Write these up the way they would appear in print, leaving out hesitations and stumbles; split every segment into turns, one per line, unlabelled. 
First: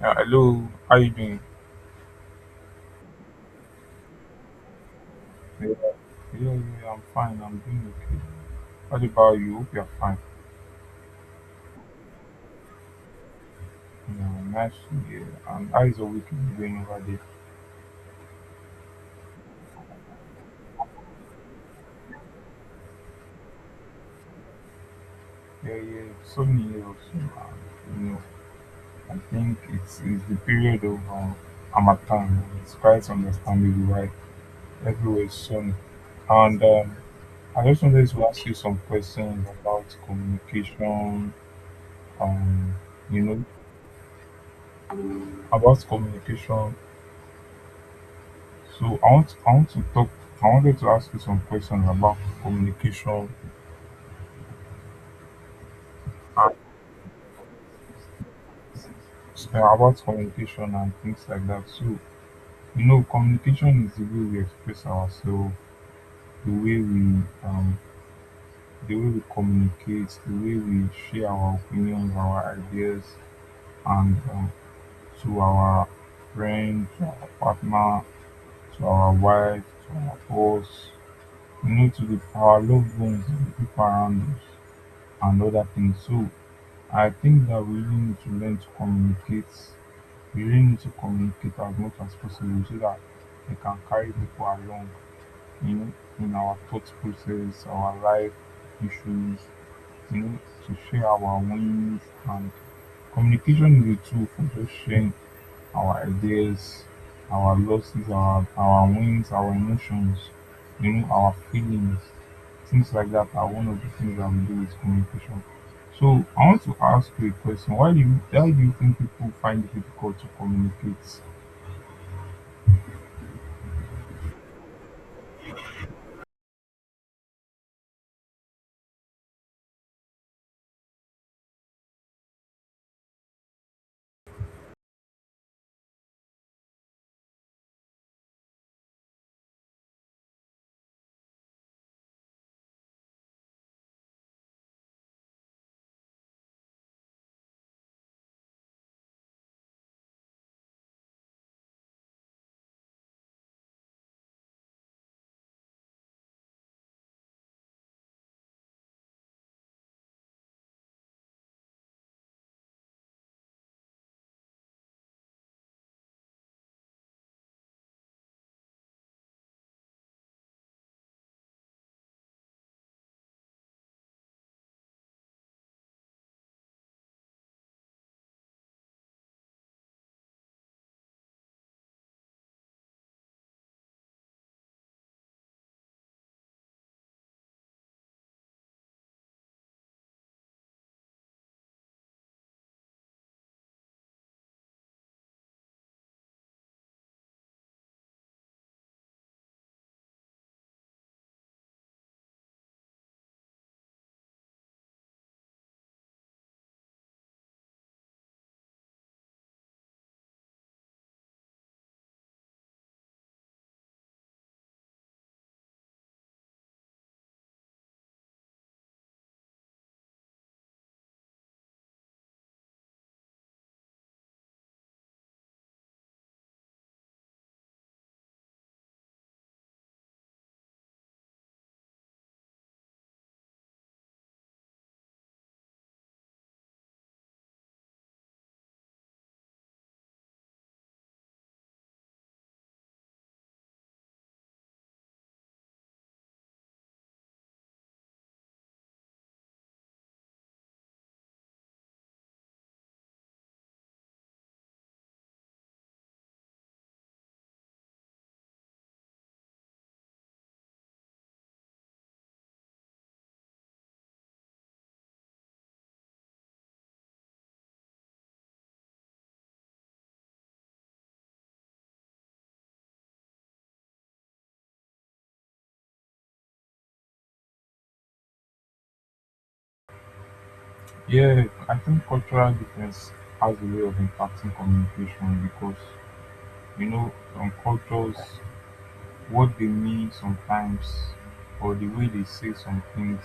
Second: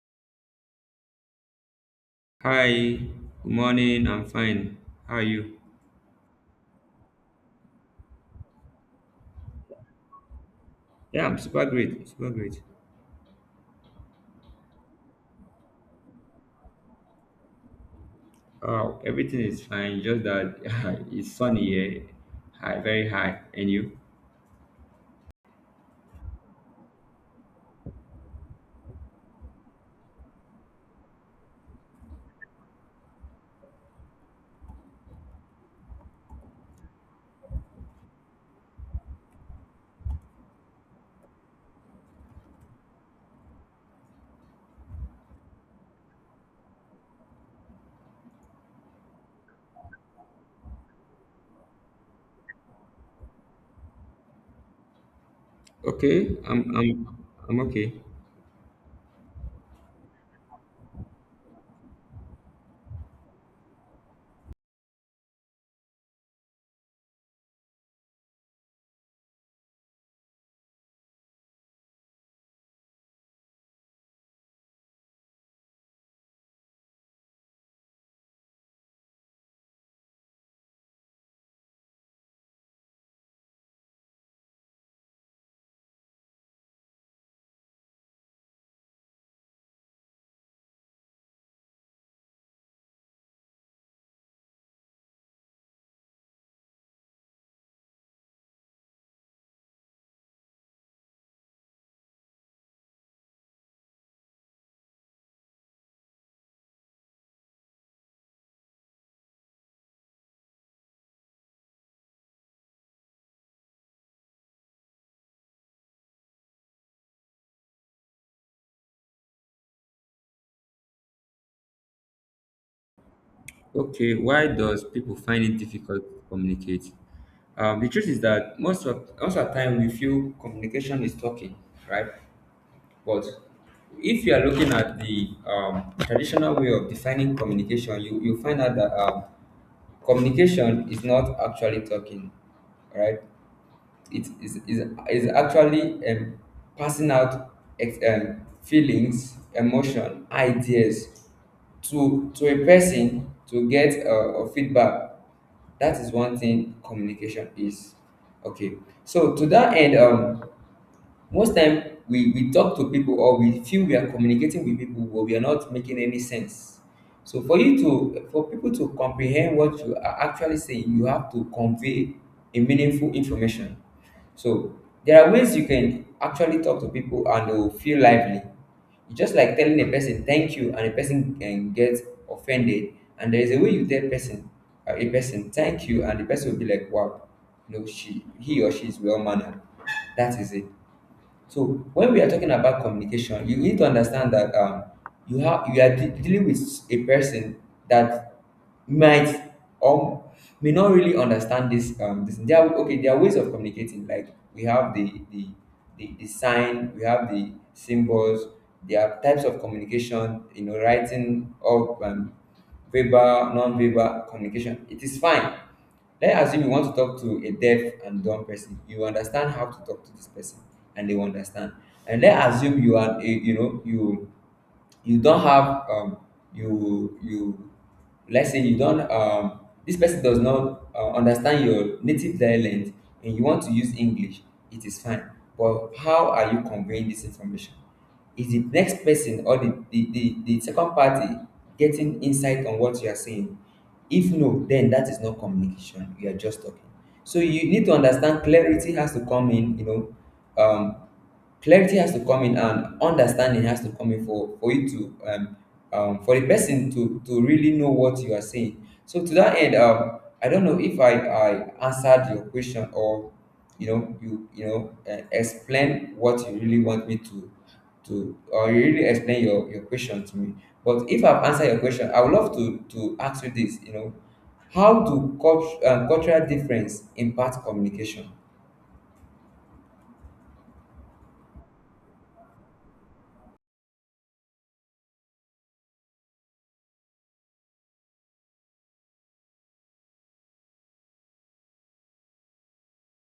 Yeah, hello, how you doing?
Hi, good morning. I'm fine. How are you?
Yeah, yeah, yeah, I'm fine. I'm doing okay. What about you? Hope you're fine.
Yeah, I'm super great. Super great.
Yeah, nice to hear. And how is your weekend going over there?
Oh, everything is fine. Just that it's sunny here, high, very high. And you?
Yeah, yeah, sunny here also. you know, I think it's the period of Amatan. It's quite understandable, right? Everywhere is sunny. And I just wanted to ask you some questions about communication. Um, you know, about communication. So I want to talk. I wanted to ask you some questions
Okay,
and
I'm I'm okay.
about communication and things like that. So communication is the way we express ourselves, the way we the way we communicate, the way we share our opinions, our ideas, and to our friends, to our partner, to our wife, to our boss, to our loved ones, the people around us, and other things. So I think that we really need to learn to communicate. We really need to communicate as much as possible so that we can carry people along, you know, in our thought process, our life issues, you know, to share our wins. And communication is a tool for just sharing our ideas, our losses, our wins, our emotions, our feelings, things like that are one of the things that we do with communication. So I want to ask you a question. Why do you think people find it difficult to communicate?
Okay, why does people find it difficult to communicate? The truth is that most of the time we feel communication is talking, right? But if you are looking at the traditional way of defining communication, you find out that communication is not actually talking, right? It is actually passing out feelings, emotion, ideas to a person to get feedback. That is one thing communication is. Okay. So to that end, most time we talk to people or we feel we are communicating with people, but we are not making any sense. So for you to, for people to comprehend what you are actually saying, you have to convey a meaningful information. So there are ways you can actually talk to people and they will feel lively. It's just like telling a person thank you and a person can get offended, and there is a way you tell person a person thank you and the person will be like, wow, you know, she, he or she is well mannered. That is it. So when we are talking about communication, you need to understand that you have, you are dealing with a person that might or may not really understand this, um, this. There are, okay, there are ways of communicating. Like we have the the sign, we have the symbols. There are types of communication, you know, writing or verbal, non-verbal communication. It is fine. Let's assume you want to talk to a deaf and dumb person. You understand how to talk to this person and they will understand. And let's assume you are a, you know, you don't have, um, you let's say you don't, um, this person does not understand your native dialect and you want to use English. It is fine. But how are you conveying this information? Is the next person or the second party getting insight on what you are saying? If no, then that is not communication. You are just talking. So you need to understand, clarity has to come in, you know, um, clarity has to come in and understanding has to come in for you to, um, for the person to really know what you are saying. So to that end, um, I don't know if I answered your question or, you know, you know, explain what you really want me to, or you really explain your question to me. But if I've answered your question, I would love to ask you this, you know, how do cultural difference impact communication?
Yeah, I think cultural difference has a way of impacting communication, because some cultures, what they mean sometimes, or the way they say some things,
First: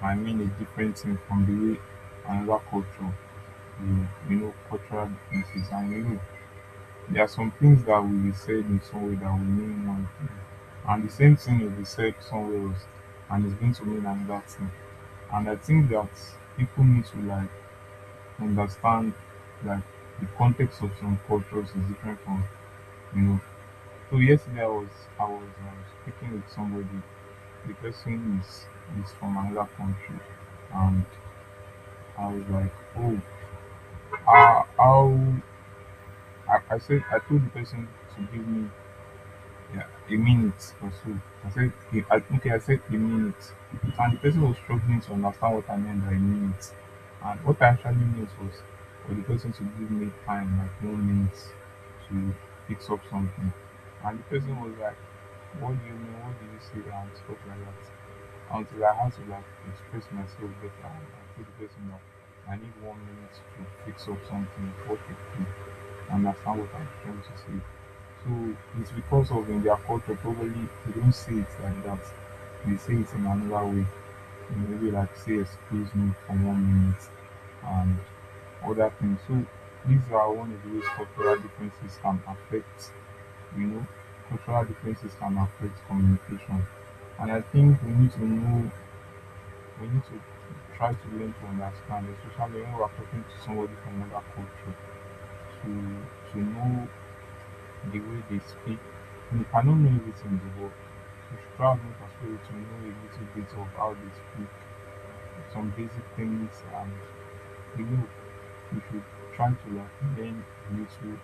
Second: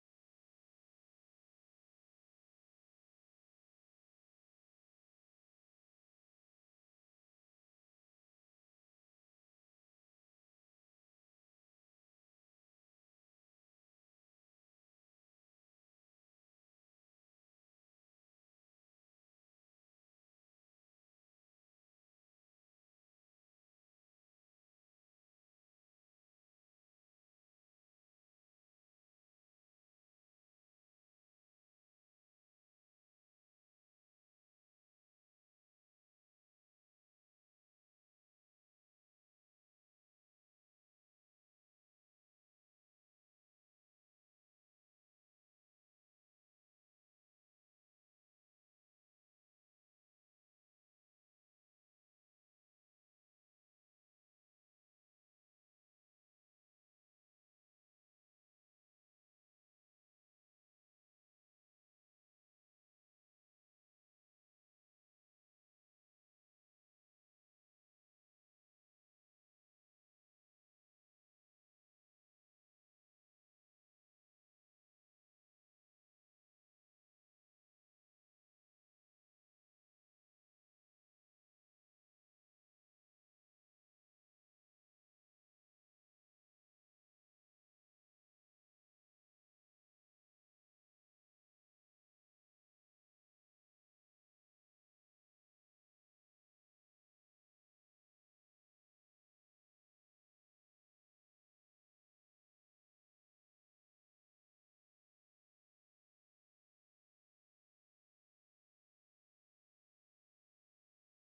might mean a different thing from the way another culture. Cultural differences, and there are some things that will be said in some way that will mean one thing, and the same thing will be said somewhere else, and it's going to mean another thing. And I think that people need to, like, understand, like, the context of some cultures is different from you know so yesterday I was speaking with somebody. The person is from another country. And I was like, oh, how? I told the person to give me, yeah, a minute or so. I said, "Yeah, okay, I said a minute," and the person was struggling to understand what I meant by minute, and what I actually meant was for the person to give me time, like 1 minute, to fix up something. And the person was like, "What do you mean? What do you say?" And stuff like that. Until I had to, like, express myself better and tell the person that I need 1 minute to fix up something before they can understand what I'm trying to say. So it's because of in their culture probably they don't say it like that. They say it in another way. Maybe like say, "Excuse me for 1 minute," and other things. So these are one of the ways cultural differences can affect, you know, communication. And I think we need to we need to try to learn to understand, especially when we are talking to somebody from another culture, to know the way they speak. We cannot know everything, but we should try as much as possible to know a little bit of how they speak, some basic things, and you know, we should try to, like, learn little,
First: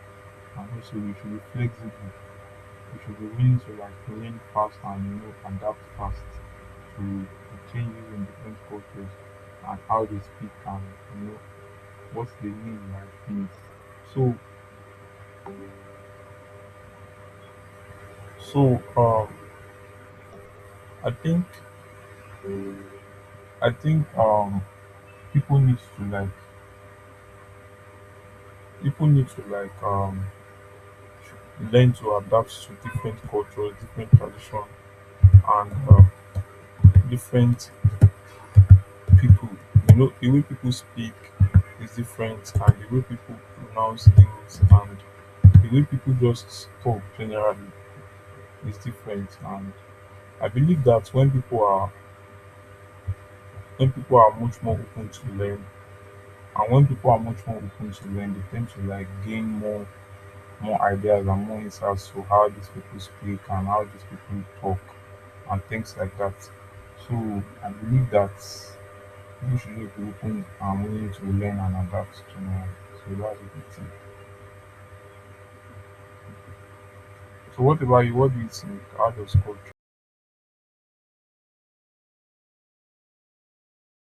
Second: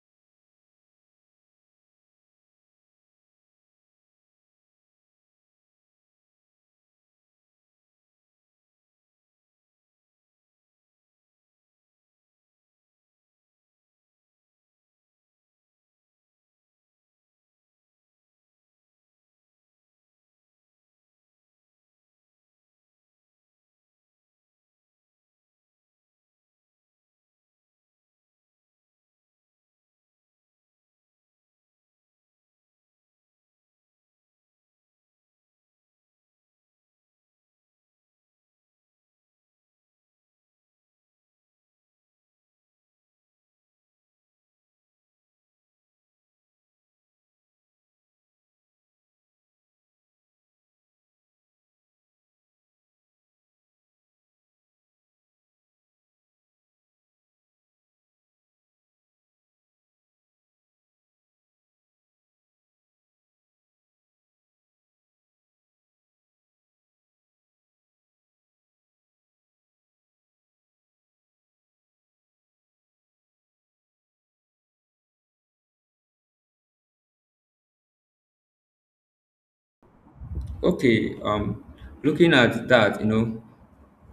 and also we should be flexible. We should be willing to, like, learn fast and, adapt fast to the changes in different cultures and how they speak and, you know what they mean by things. So so I think I think people need to like people need to, like, learn to adapt to different cultures, different tradition, and different people. The way people speak is different, and the way people pronounce things, and the way people just talk generally is different. And I believe that when people are much more open to learn. And when people are much more open to learn, they tend to, like, gain more ideas, and more insights to how these people speak and how these people talk and things like that. So I believe that you should just be open and willing to learn and adapt to know. So that's a good thing. So what about you? What do you think? How does culture?
Okay, looking at that, you know,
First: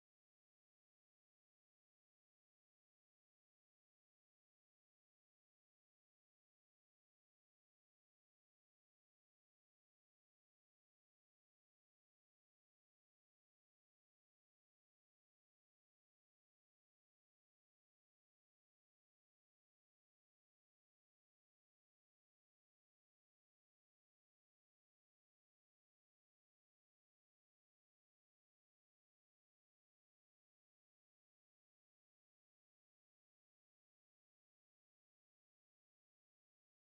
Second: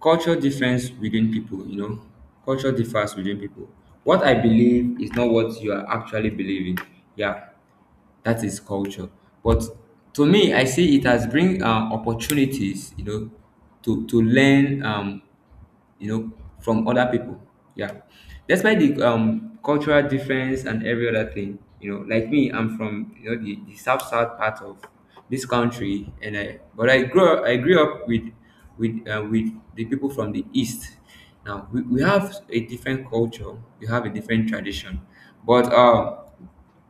culture difference within people, you know, culture differs within people. What I believe is not what you are actually believing. Yeah, that is culture. But to me, I see it as bring, opportunities, you know, to learn, you know, from other people. Yeah, despite the cultural difference and every other thing, you know, like me, I'm from, you know, the south south part of this country, and I, but I grew up with, with the people from the east. Now we have a different culture, we have a different tradition, but um,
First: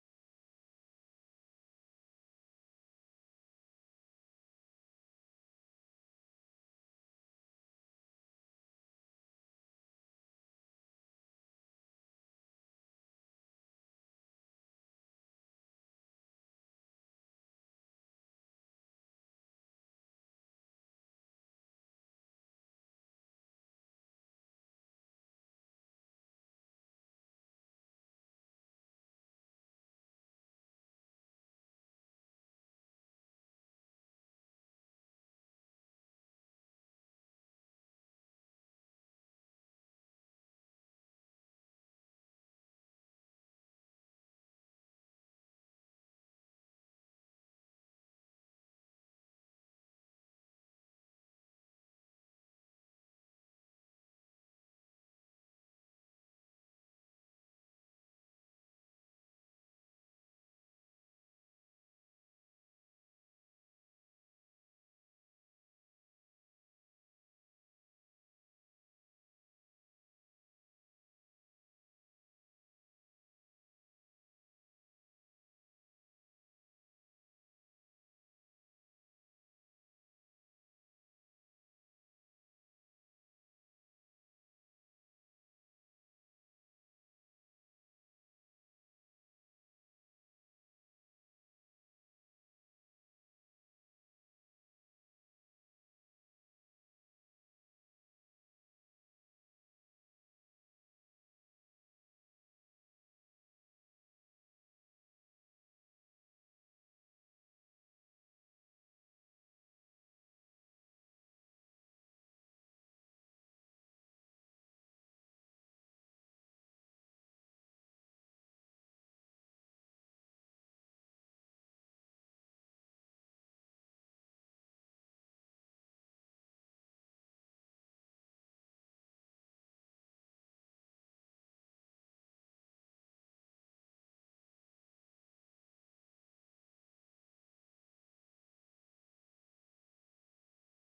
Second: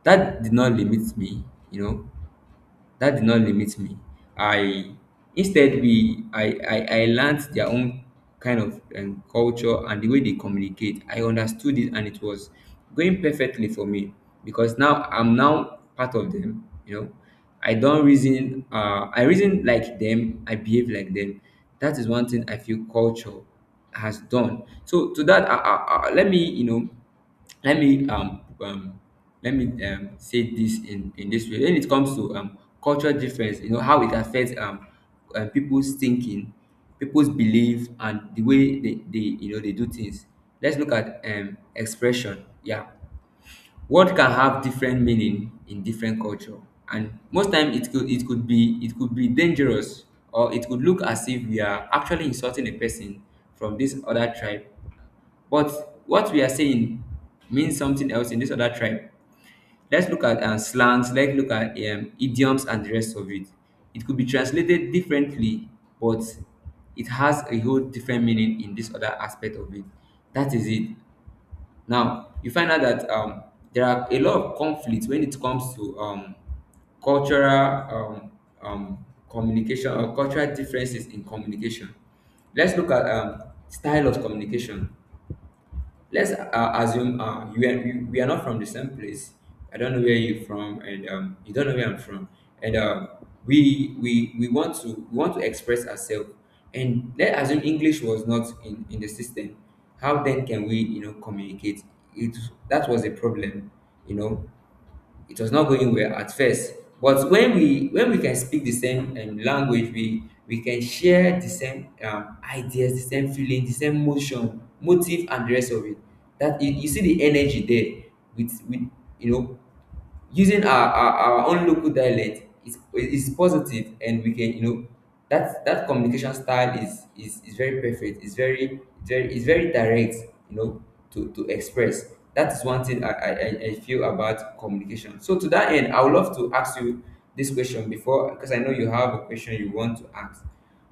that did not limit me, you know, that did not limit me. I, instead, we I learned their own kind of culture and the way they communicate. I understood it and it was going perfectly for me because now I'm now part of them, you know. I don't reason, I reason like them, I behave like them. That is one thing I feel culture has done. So to that, let me, you know, let me, let me, um, say this in this way. When it comes to, um, cultural difference, you know, how it affects, um, people's thinking, people's belief and the way they, you know, they do things. Let's look at, um, expression. Yeah, word can have different meaning in different culture, and most time it could be dangerous or it could look as if we are actually insulting a person from this other tribe, but what we are saying means something else in this other tribe. Let's look at, um, slangs, let's look at, idioms and the rest of it. It could be translated differently, but it has a whole different meaning in this other aspect of it. That is it. Now, you find out that, there are a lot of conflicts when it comes to, cultural, communication or cultural differences in communication. Let's look at, style of communication. Let's, assume, you and we are not from the same place. I don't know where you're from, and, you don't know where I'm from, and, we want to, we want to express ourselves. And let's assume English was not in the system. How then can we, you know, communicate? It, that was a problem, you know. It was not going well at first, but when we can speak the same language, we can share the same ideas, the same feeling, the same motion, motive and the rest of it. That, you see the energy there with you know, using our own local dialect is positive, and we can, you know, that that communication style is very perfect. It's very very, it's very direct, you know, to express. That is one thing I feel about communication. So to that end, I would love to ask you this question before, because I know you have a question you want to ask.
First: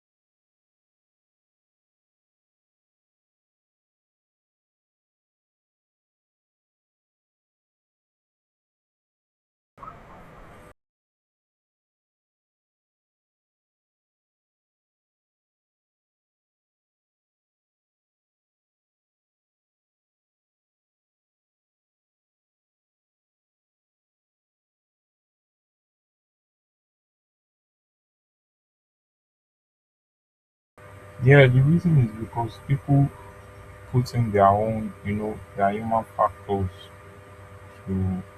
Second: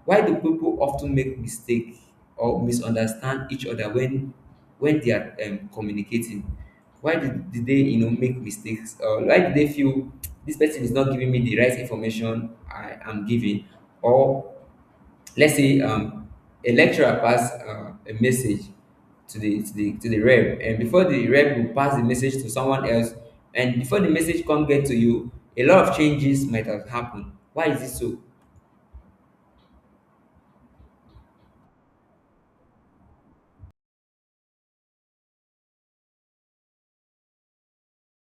Why do people often make mistake or misunderstand each other when they are, communicating? Why did they, you know, make mistakes, or why did they feel this person is not giving me the right information I am giving? Or let's say, um, a lecturer pass, a message to the, to the, to the rep, and before the rep will pass the message to someone else, and before the message come get to you, a lot of changes might have happened. Why is it so?
Yeah, the reason is because people put in their own, their human factors. to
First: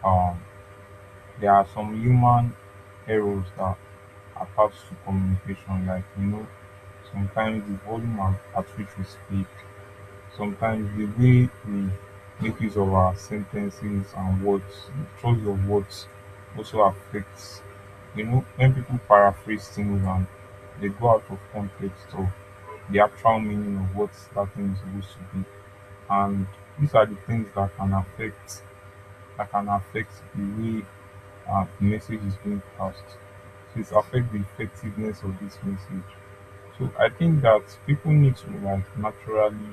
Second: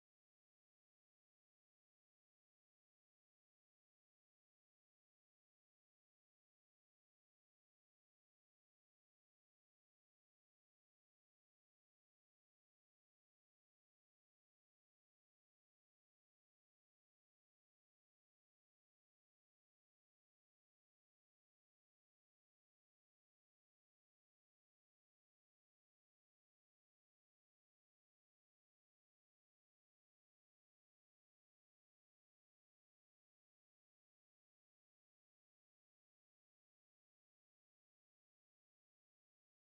um there are some human errors that apart to communication. Sometimes the volume at which we speak, sometimes the way we make use of our sentences and words, the choice of words, also affects. When people paraphrase things and they go out of context of the actual meaning of what that thing is supposed to be, and these are the things that can affect, the way and message is being passed. So it's affect the effectiveness of this message. So I think that people need to, like, naturally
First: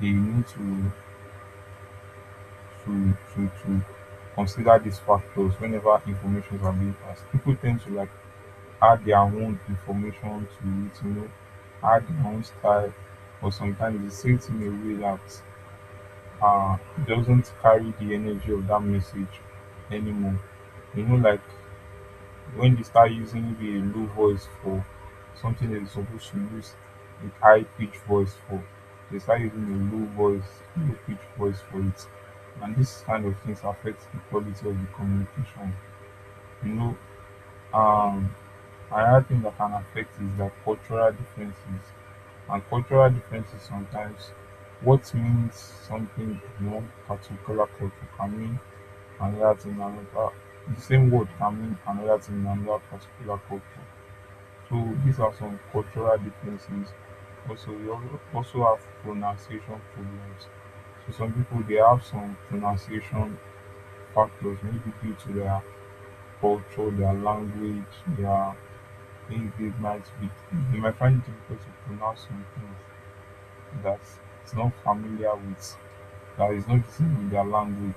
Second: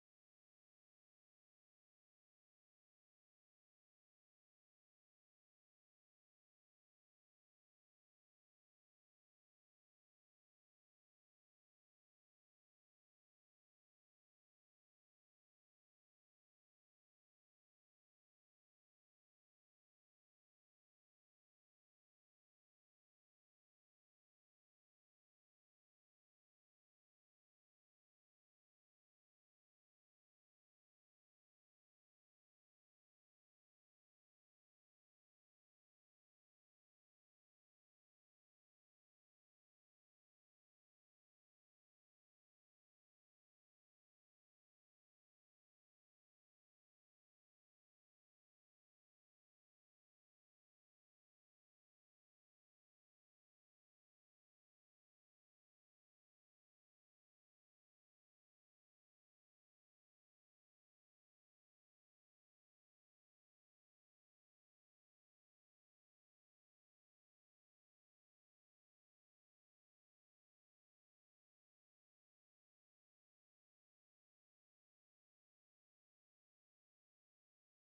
they need to, to to to consider these factors whenever information are being passed. People tend to, like, add their own information to it, add their own style, or sometimes it's sent in a way that uh doesn't carry the energy of that message anymore. Like when they start using maybe a low voice for something that they're supposed to use a high pitch voice for, they start using a low voice, low pitch voice for it. And this kind of things affects the quality of the communication. You know, um, another thing that can affect is that cultural differences. And cultural differences, sometimes what means something in one particular culture can mean another thing in another. The same word can mean another thing in another particular culture. So these are some cultural differences. Also, we also have pronunciation problems. So some people, they have some pronunciation factors, maybe due to their culture, their language, their things they might be, they might find it difficult to pronounce some things that it's not familiar with, that is not the same with their language.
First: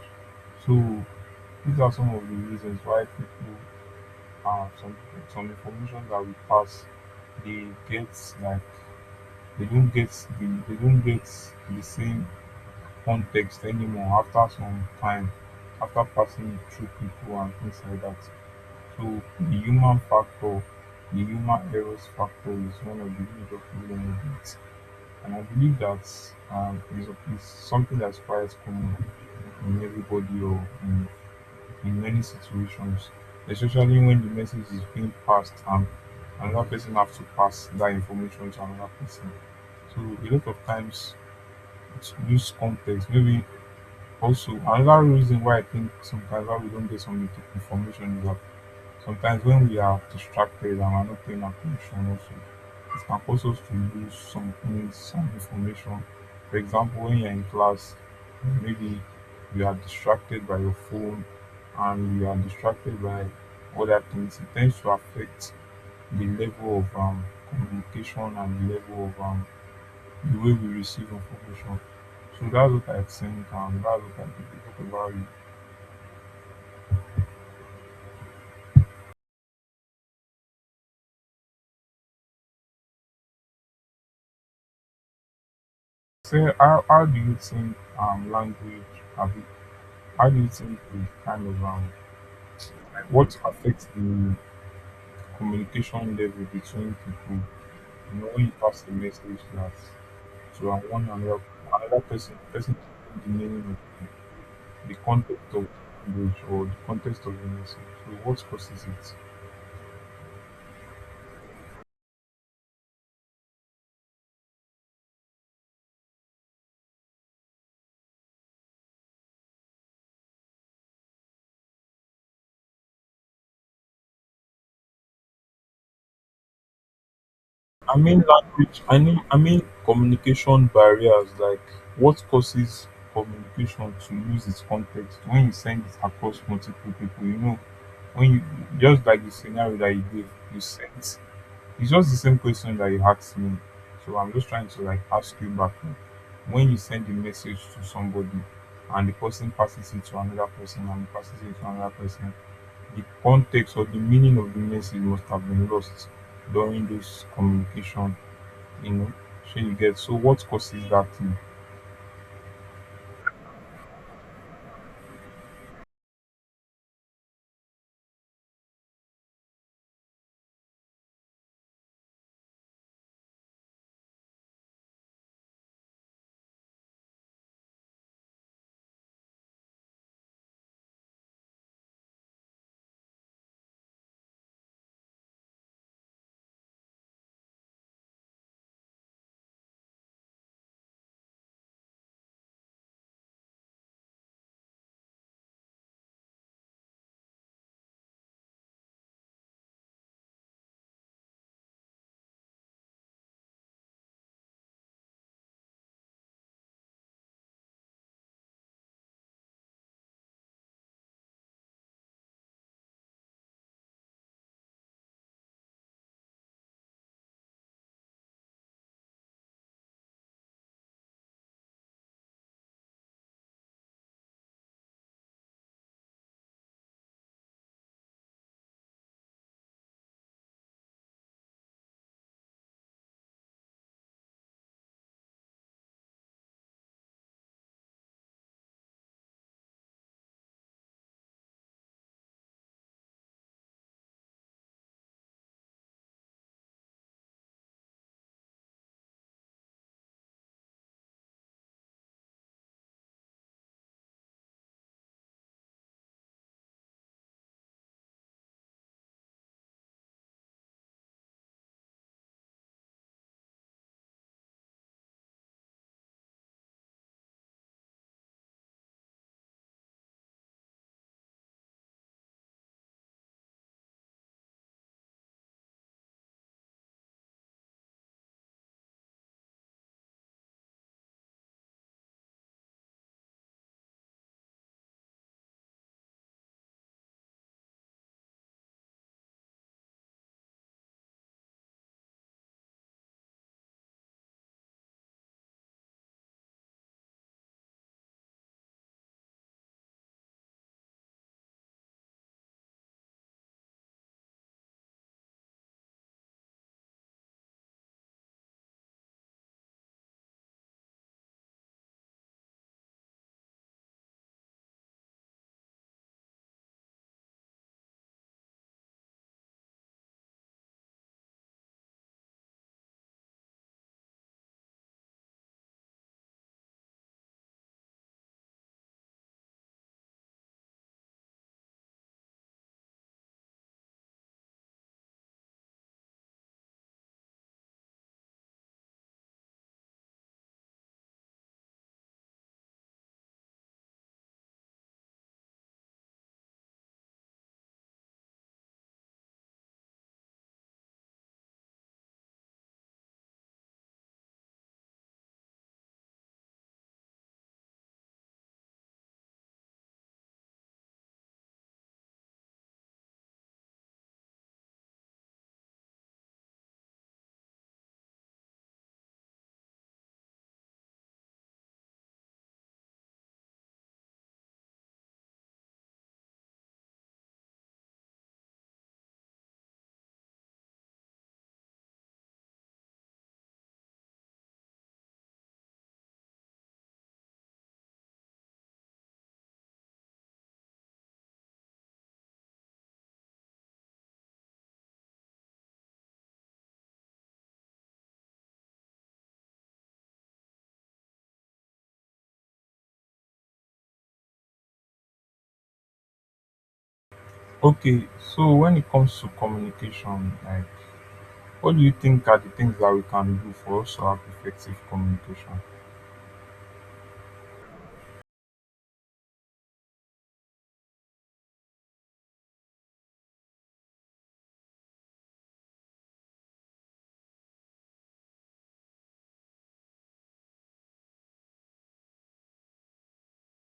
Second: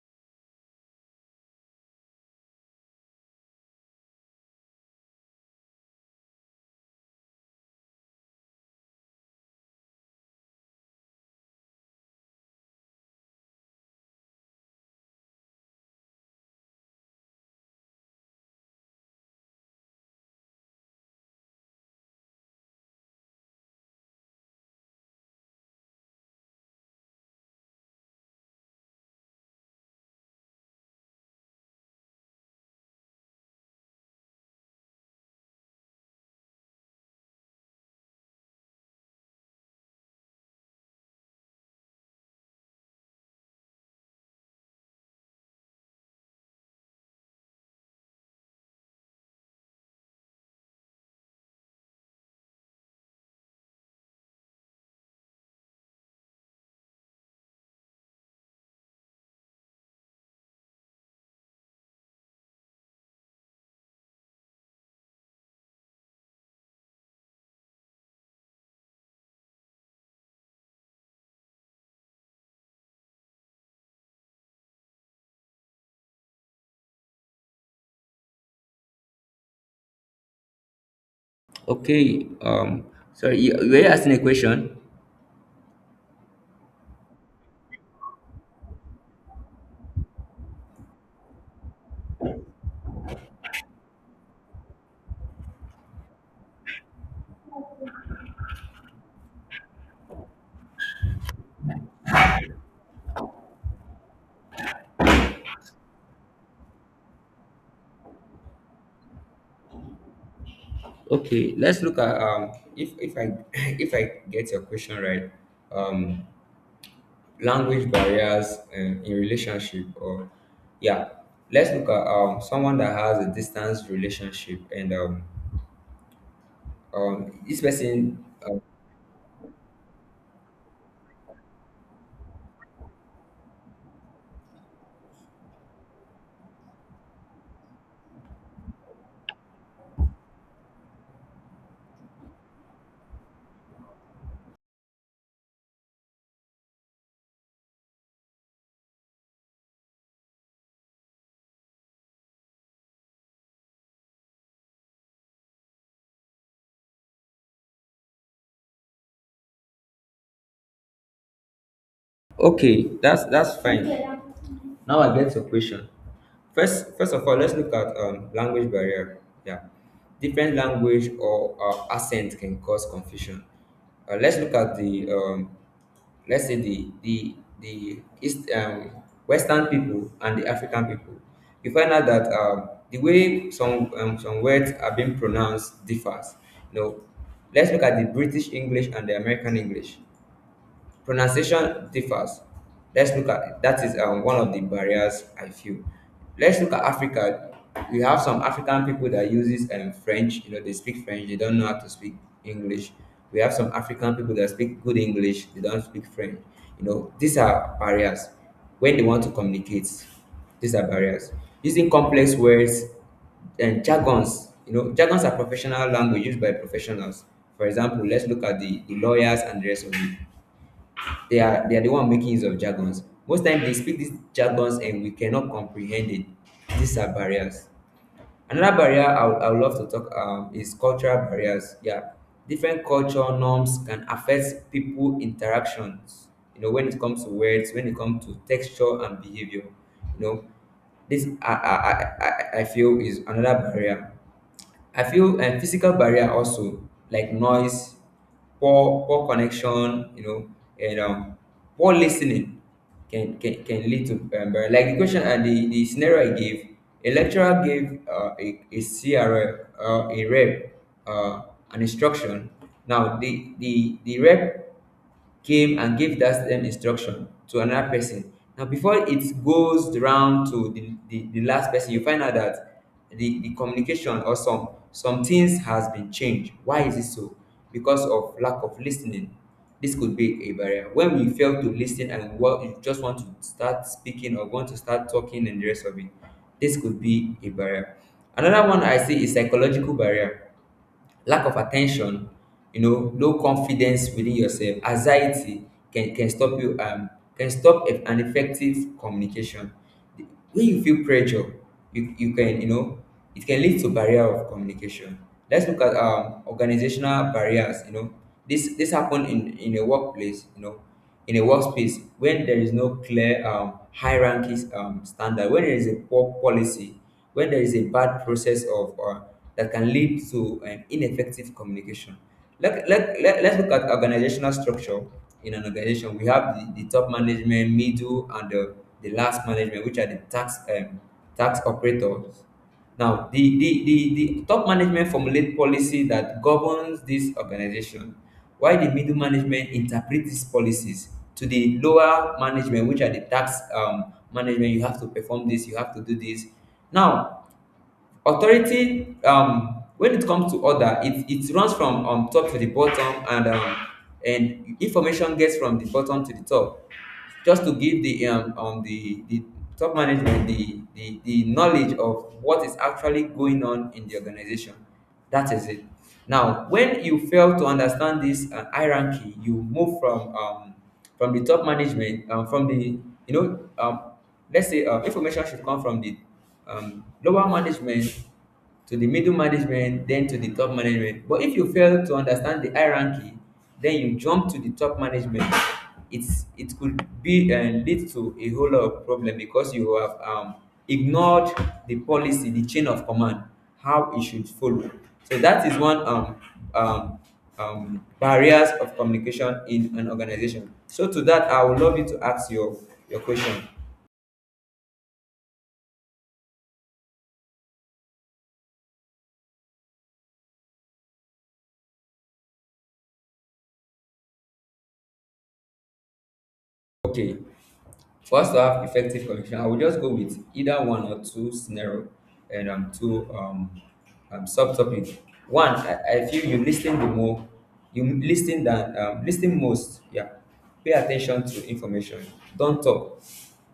So these are some of the reasons why people, some information that we pass, they get, like, They don't get they don't get the same context anymore after some time, after passing through people and things like that. So the human factor, the human errors factor, is one of the major problems with it. And I believe that is something that's quite common in everybody, or in many situations, especially when the message is being passed and another person have to pass that information to another person. So a lot of times it's lose context. Maybe also another reason why I think sometimes why we don't get some information is that sometimes when we are distracted and are not paying attention also, it can cause us to lose some things, some information. For example, when you're in class, maybe you are distracted by your phone and you are distracted by other things, it tends to affect the level of communication and the level of, the way we receive information. So that's what I think, and that's what I think about you.
Okay, um, sorry, were you asking a question?
So how do you think language have. How do you think we kind of, like, what affects the communication level between people? When you pass a message that to one another, another person, the person doesn't know the meaning of the context of the language or the context of the message. So what causes it?
Okay, let's look at, um, if I if I get your question right. Um, language barriers, in relationship, or yeah, let's look at, someone that has a distance relationship and, this
I mean
person, um,
language. I mean communication barriers. Like what causes communication to lose its context when you send it across multiple people? When you, just like the scenario that you gave, you sent. It's just the same question that you asked me. So I'm just trying to, like, ask you back now. When you send a message to somebody and the person passes it to another person and passes it to another person, the context or the meaning of the message must have been lost during this communication, you know. So you get, so what causes that thing?
okay that's fine, now I get your question. First, first of all, let's look at, language barrier. Yeah, different language or, accent can cause confusion. Let's look at the, let's say the East, Western people and the African people. You find out that, the way some, some words are being pronounced differs. You know, let's look at the British English and the American English. Pronunciation differs. Let's look at, that is, one of the barriers I feel. Let's look at Africa. We have some African people that uses, French. You know, they speak French. They don't know how to speak English. We have some African people that speak good English. They don't speak French. You know, these are barriers when they want to communicate. These are barriers. Using complex words and jargons. You know, jargons are professional language used by professionals. For example, let's look at the lawyers and the rest of it. They are, they are the one making use of jargons. Most times they speak these jargons and we cannot comprehend it. These are barriers. Another barrier I would love to talk um, is cultural barriers. Yeah, different culture norms can affect people interactions. You know, when it comes to words, when it comes to texture and behavior. You know, this I feel is another barrier. I feel, physical barrier also, like noise, poor connection, you know, and poor listening can lead to, barrier. Like the question and the scenario I gave, a lecturer gave, a CR, a rep, uh, an instruction. Now the rep came and gave that same instruction to another person. Now, before it goes around to the last person, you find out that the communication or some things has been changed. Why is it so? Because of lack of listening. This could be a barrier. When we fail to listen and what you just want to start speaking or want to start talking and the rest of it, this could be a barrier. Another one I see is psychological barrier, lack of attention, low confidence within yourself, anxiety can stop you can stop an effective communication. When you feel pressure, you can, it can lead to barrier of communication. Let's look at organizational barriers. This happen in a workplace. In a workspace when there is no clear hierarchy, standard, when there is a poor policy, when there is a bad process of that can lead to an ineffective communication. Let's look at organizational structure in an organization. We have the top management, middle, and the last management, which are the tax, tax operators. Now, the top management formulate policy that governs this organization, while the middle management interpret these policies to the lower management, which are the tax, management. You have to perform this, you have to do this. Now, authority, when it comes to order, it runs from, top to the bottom, and information gets from the bottom to the top just to give the, the top management the, the knowledge of what is actually going on in the organization. That is it. Now when you fail to understand this, hierarchy, you move from, from the top management, from the, you know um let's say, information should come from the, lower management to the middle management, then to the top management. But if you fail to understand the hierarchy, then you jump to the top management. It could be and lead to a whole lot of problem because you have, ignored the policy, the chain of command, how it should follow. So that is one, um, barriers of communication in an organization. So to that, I would love you to ask your question.
Okay, so when it comes to communication, like, what do you think are the things that we can do for us to have effective communication?
Okay. For us to have effective communication, I will just go with either one or two scenario and, two, subtopic. One, I feel you listen the more you listen than, listen most. Yeah. Pay attention to information. Don't talk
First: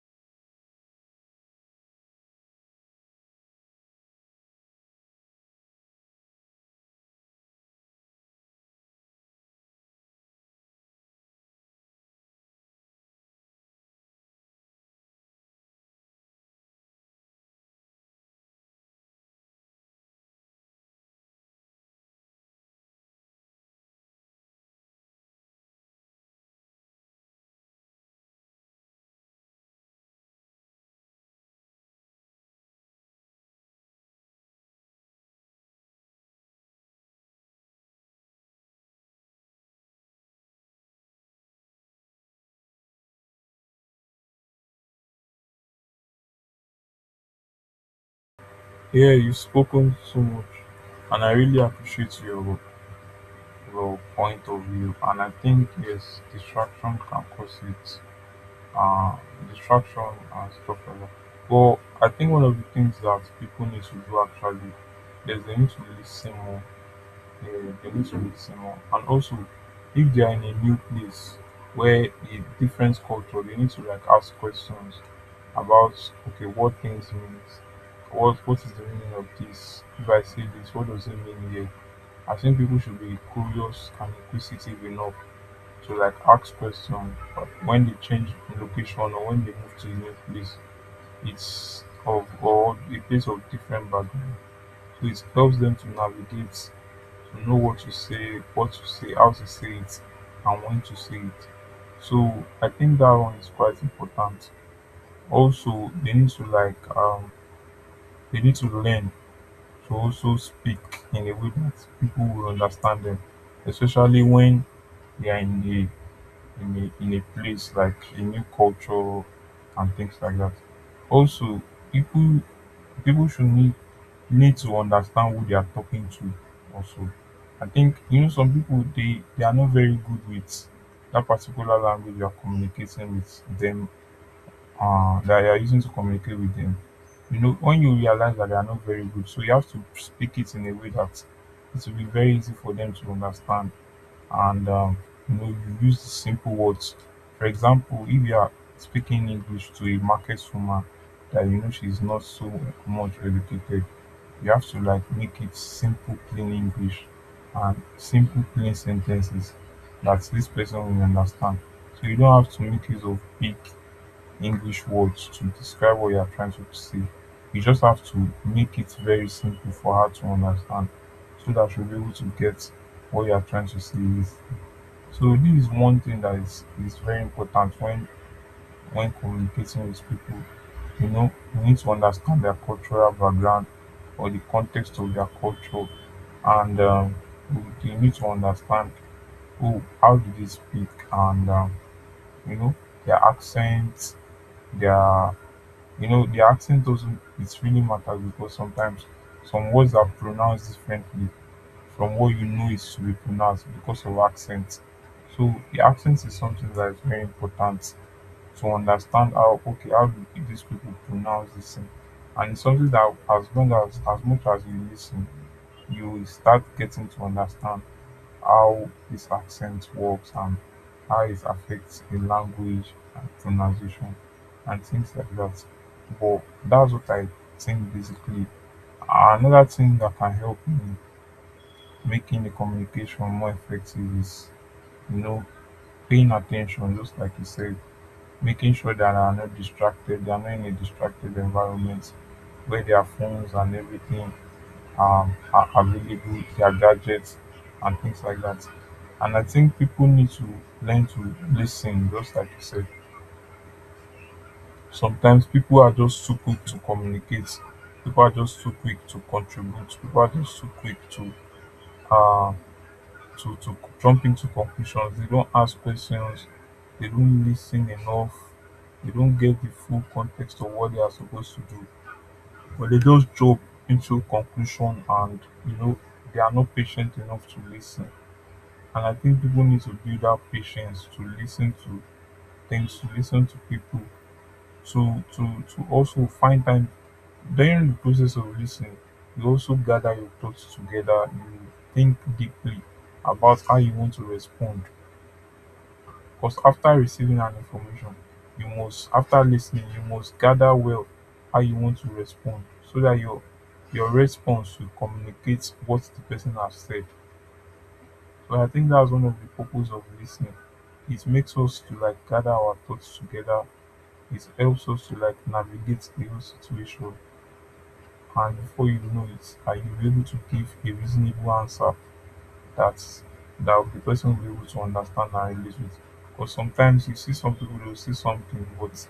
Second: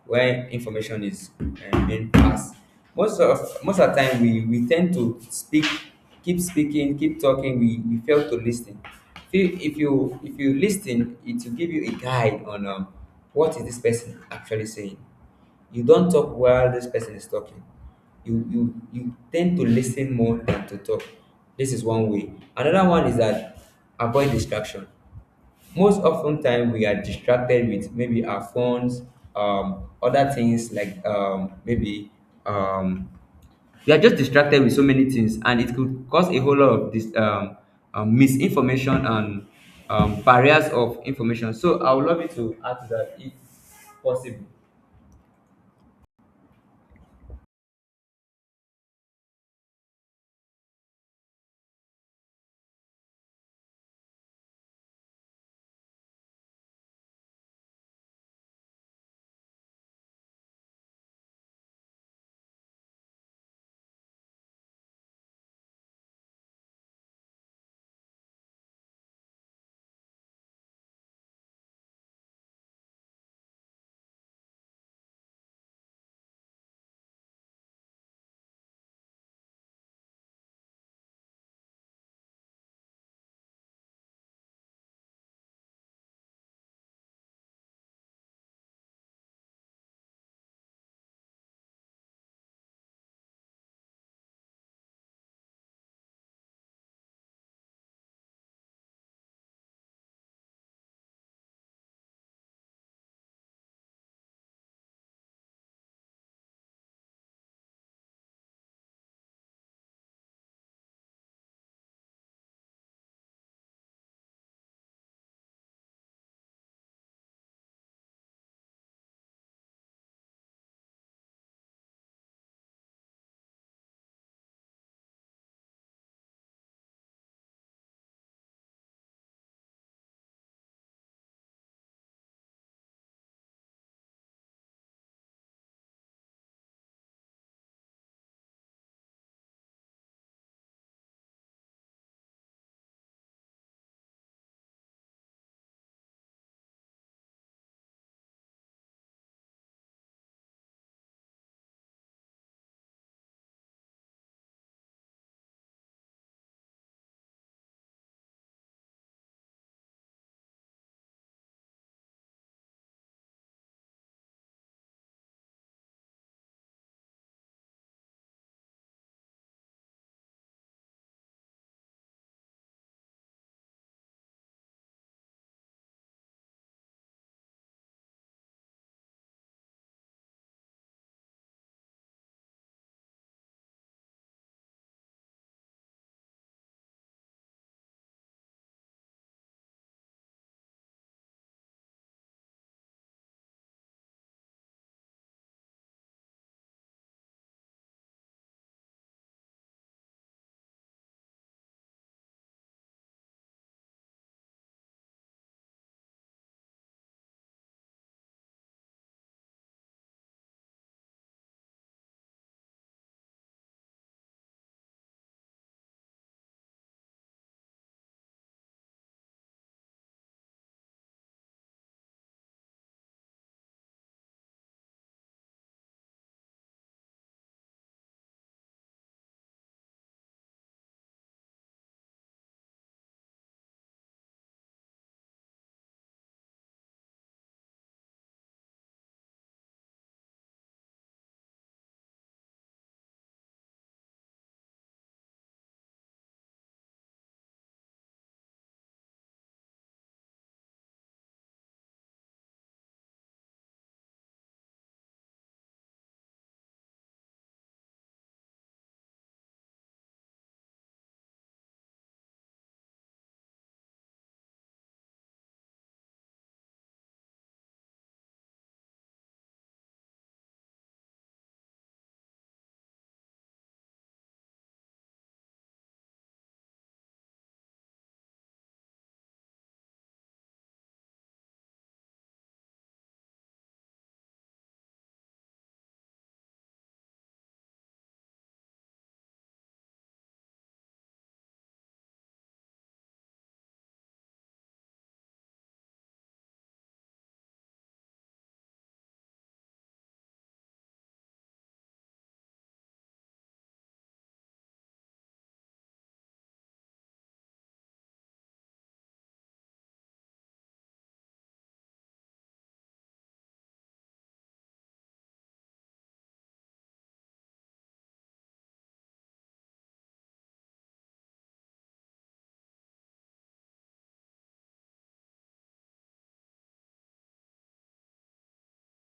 when information is, being passed. most of most of the time we tend to speak, keep speaking, keep talking, we fail to listen. If you if you if you lis it will give you a guide on, what is this person actually saying. You don't talk while this person is talking. You you you tend to listen more than to talk. This is one way. Another one is that avoid distraction. Most often time we are distracted with maybe our phones, other things like, maybe um we are just distracted with so many things, and it could cause a whole lot of this, misinformation and, barriers of information. So I would love you to add to that if possible.
Yeah, you've spoken so much, and I really appreciate your point of view. And I think, yes, distraction can cause it, uh, distraction and stuff like that. But I think one of the things that people need to do actually is they need to listen more, the mysteries, you know, and also if they are in a new place where a different culture, they need to like ask questions about, okay, what things means. What is the meaning of this? If I say this, what does it mean here? I think people should be curious and inquisitive enough to like ask questions when they change location or when they move to a new place. It's of or a place of different background, so it helps them to navigate, you know, what to say, how to say it, and when to say it. So I think that one is quite important. Also, they need to like they need to learn to also speak in a way that people will understand them, especially when they are in a place like a new culture and things like that. Also, people people should need to understand who they are talking to also. I think, you know, some people, they are not very good with that particular language you are communicating with them, that you are using to communicate with them. You know, when you realize that they are not very good, so you have to speak it in a way that it will be very easy for them to understand. And you know, you use simple words. For example, if you are speaking English to a market woman that, you know, she's not so much educated, you have to like make it simple, plain English and simple, plain sentences that this person will understand. So you don't have to make use of big English words to describe what you are trying to say. You just have to make it very simple for her to understand so that she'll be able to get what you are trying to say is. So this is one thing that is very important when communicating with people. You know, you need to understand their cultural background or the context of their culture. And you need to understand who how do they speak. And you know, their accent, their you know, their accent doesn't, it really matters because sometimes some words are pronounced differently from what you know is to be pronounced because of accent. So the accent is something that is very important, to understand how, okay, how do these people pronounce this thing. And it's something that as long as much as you listen, you will start getting to understand how his accent works and how it affects the language and pronunciation and things like that. But that's what I think basically. Another thing that can help in making the communication more effective is, you know, paying attention, just like you said, making sure that they are not distracted, they are not in a distracted environment where their phones and everything, are available, their gadgets, and things like that. And I think people need to learn to listen, just like you said. Sometimes people are just too quick to communicate. People are just too quick to contribute. People are just too quick to uh, to jump into conclusions. They don't ask questions. They don't listen enough. They don't get the full context of what they are supposed to do. But they just jump into conclusion, and, you know, they are not patient enough to listen. And I think people need to build up patience to listen to things, to listen to people, to to also find time during the process of listening. You also gather your thoughts together. You think deeply about how you want to respond. Because after receiving an information, you must, after listening, you must gather well how you want to respond so that your response will communicate what the person has said. But I think that's one of the purpose of listening. It makes us to like gather our thoughts together. It helps us to like navigate the whole situation. And before you know it, are you able to give a reasonable answer that the person will be able to understand and relate with? Because sometimes you see some people, they'll say something, but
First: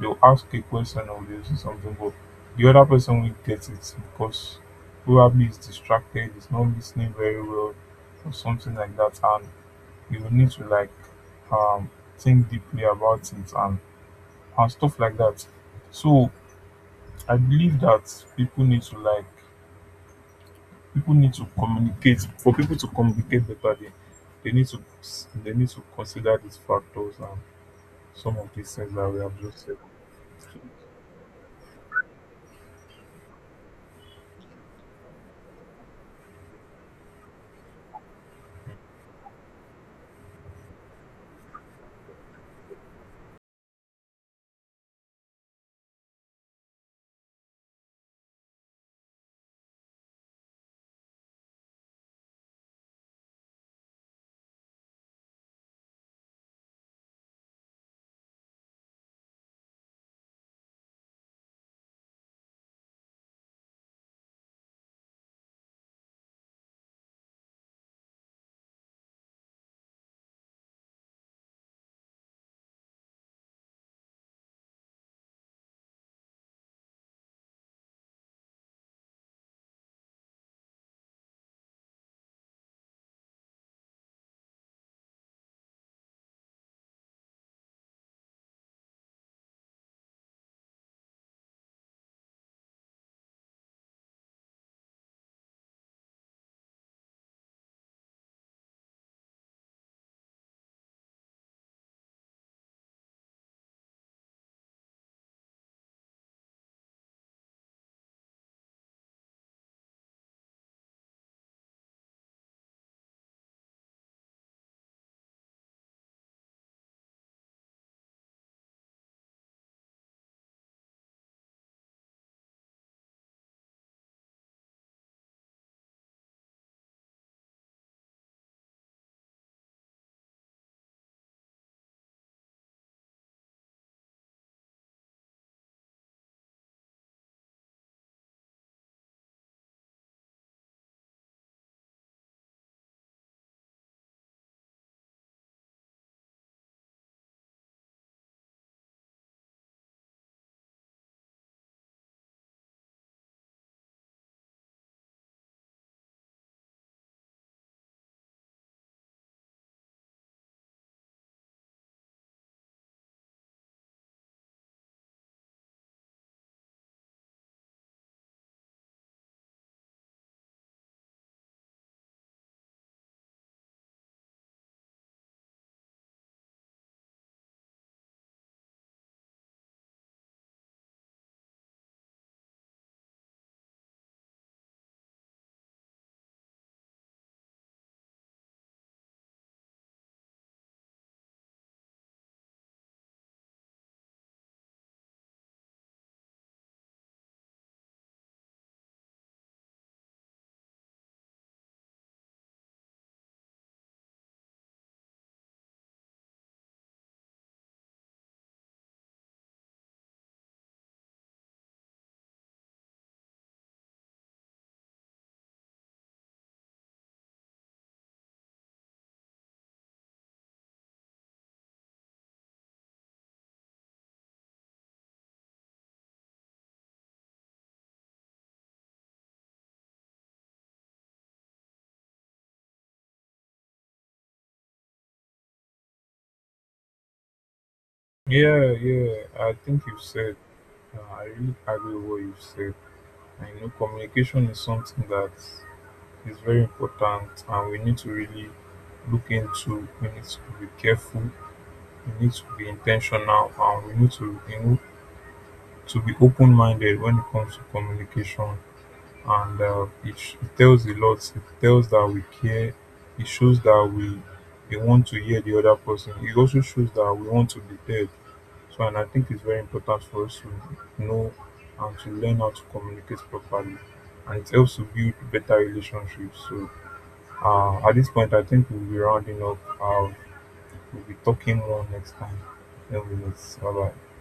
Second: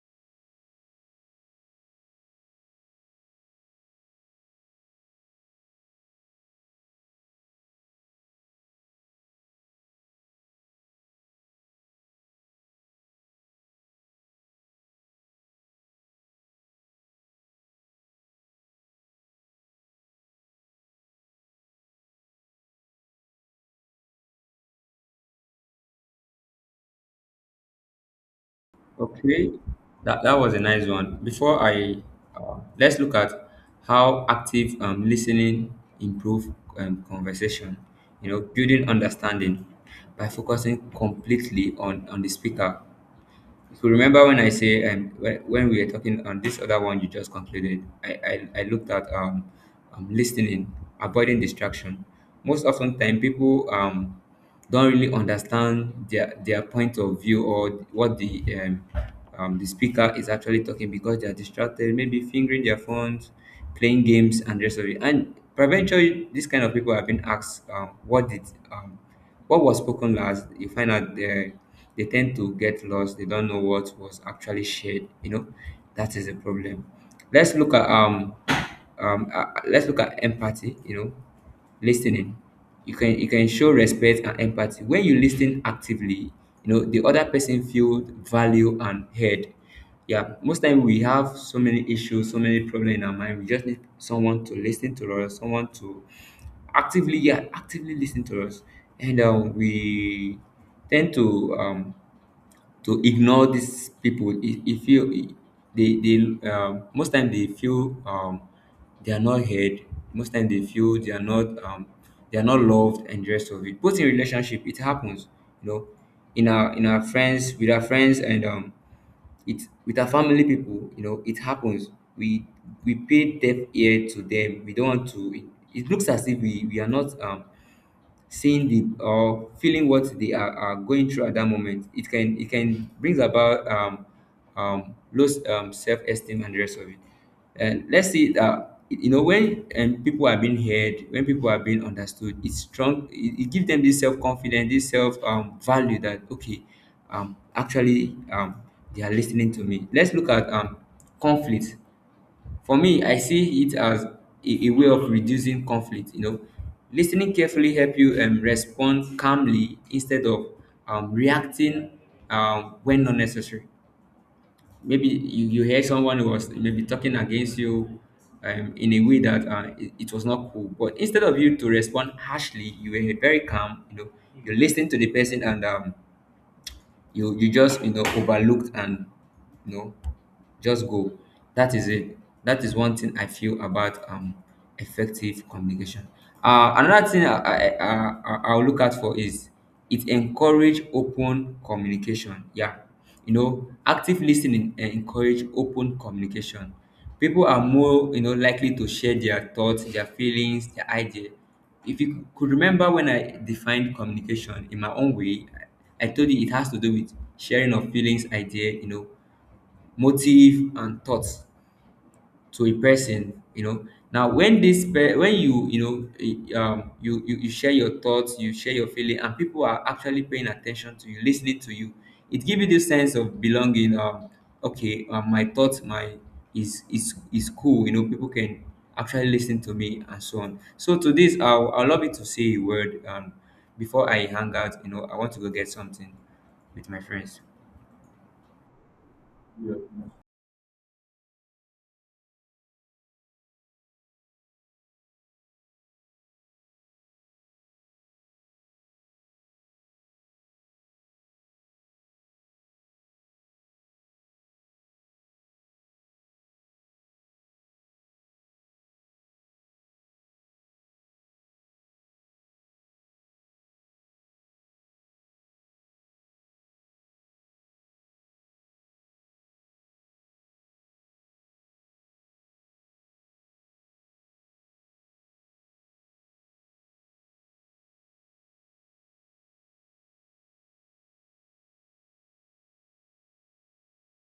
they'll ask a question, or they'll say something, but the other person will get it because probably is distracted, is not listening very well, or something like that. And you would need to like um, think deeply about it and stuff like that. So I believe that people need to people need to communicate for people to communicate better. They need to consider these factors and some of these things that we have
Okay,
just said.
that was a nice one. Before I, let's look at how active, listening improve, conversation. You know, building understanding by focusing completely on the speaker. So remember when I say, when we were talking on this other one you just concluded, I looked at, listening, avoiding distraction. Most often time people, don't really understand their point of view or what the, the speaker is actually talking, because they are distracted, maybe fingering their phones, playing games, and the rest of it. And peradventure, this kind of people have been asked, what did, um, what was spoken last, you find out they tend to get lost. They don't know what was actually shared. You know, that is a problem. Let's look at, let's look at empathy. You know, listening. You can show respect and empathy when you listen actively. You know, the other person feel value and heard. Yeah, most time we have so many issues, so many problems in our mind. We just need someone to listen to us, someone to actively, yeah, actively listen to us. And, we tend to, um, to ignore these people. If you, They, most time they feel, they are not heard. Most time they feel they are not, they are not loved and the rest of it. Both in relationship it happens, you know, in our, in our friends, with our friends, and, it with our family people, you know, it happens. we we pay deaf ear to them. We don't want to, it looks as if we, we are not, seeing the, or feeling what they are going through at that moment. It can, it can brings about, low, self-esteem and the rest of it. And let's see that, you know, when, people are being heard, when people are being understood, it's strong. It gives them this self-confidence, this self, value, that okay, actually, they are listening to me. Let's look at, conflict. For me, I see it as a way of reducing conflict. You know, listening carefully help you, respond calmly instead of, reacting, when not necessary. Maybe you, you hear someone who was maybe talking against you, in a way that, it, it was not cool. But instead of you to respond harshly, you were very calm. You know, you listen to the person, and, you, you just, you know, overlooked and, you know, just go. That is it. That is one thing I feel about, effective communication. Another thing I'll look out for is, it encourage open communication. Yeah, you know, active listening, encourage open communication. People are more, you know, likely to share their thoughts, their feelings, their idea. If you could remember when I defined communication in my own way, I told you it has to do with sharing of feelings, idea, you know, motive and thoughts to a person. You know, now when you, you know, you, you share your thoughts, you share your feeling, and people are actually paying attention to you, listening to you, it gives you this sense of belonging. Okay, my thoughts, my is cool, you know, people can actually listen to me, and so on. So to this I'll love you to say a word, before I hang out. You know, I want to go get something with my friends.
Yeah, yeah. I think you've said. I really agree with what you've said. I know communication is something that is very important, and we need to really look into. We need to be careful, we need to be intentional, and we need to be open-minded when it comes to communication. And it tells a lot, it tells that we care, it shows that we want to hear the other person, it also shows that we want to be heard. So, and I think it's very important for us to know and to learn how to communicate properly, and it helps to build better relationships. So at this point, I think we'll be rounding up. We'll be talking more next time then we meet. Bye bye.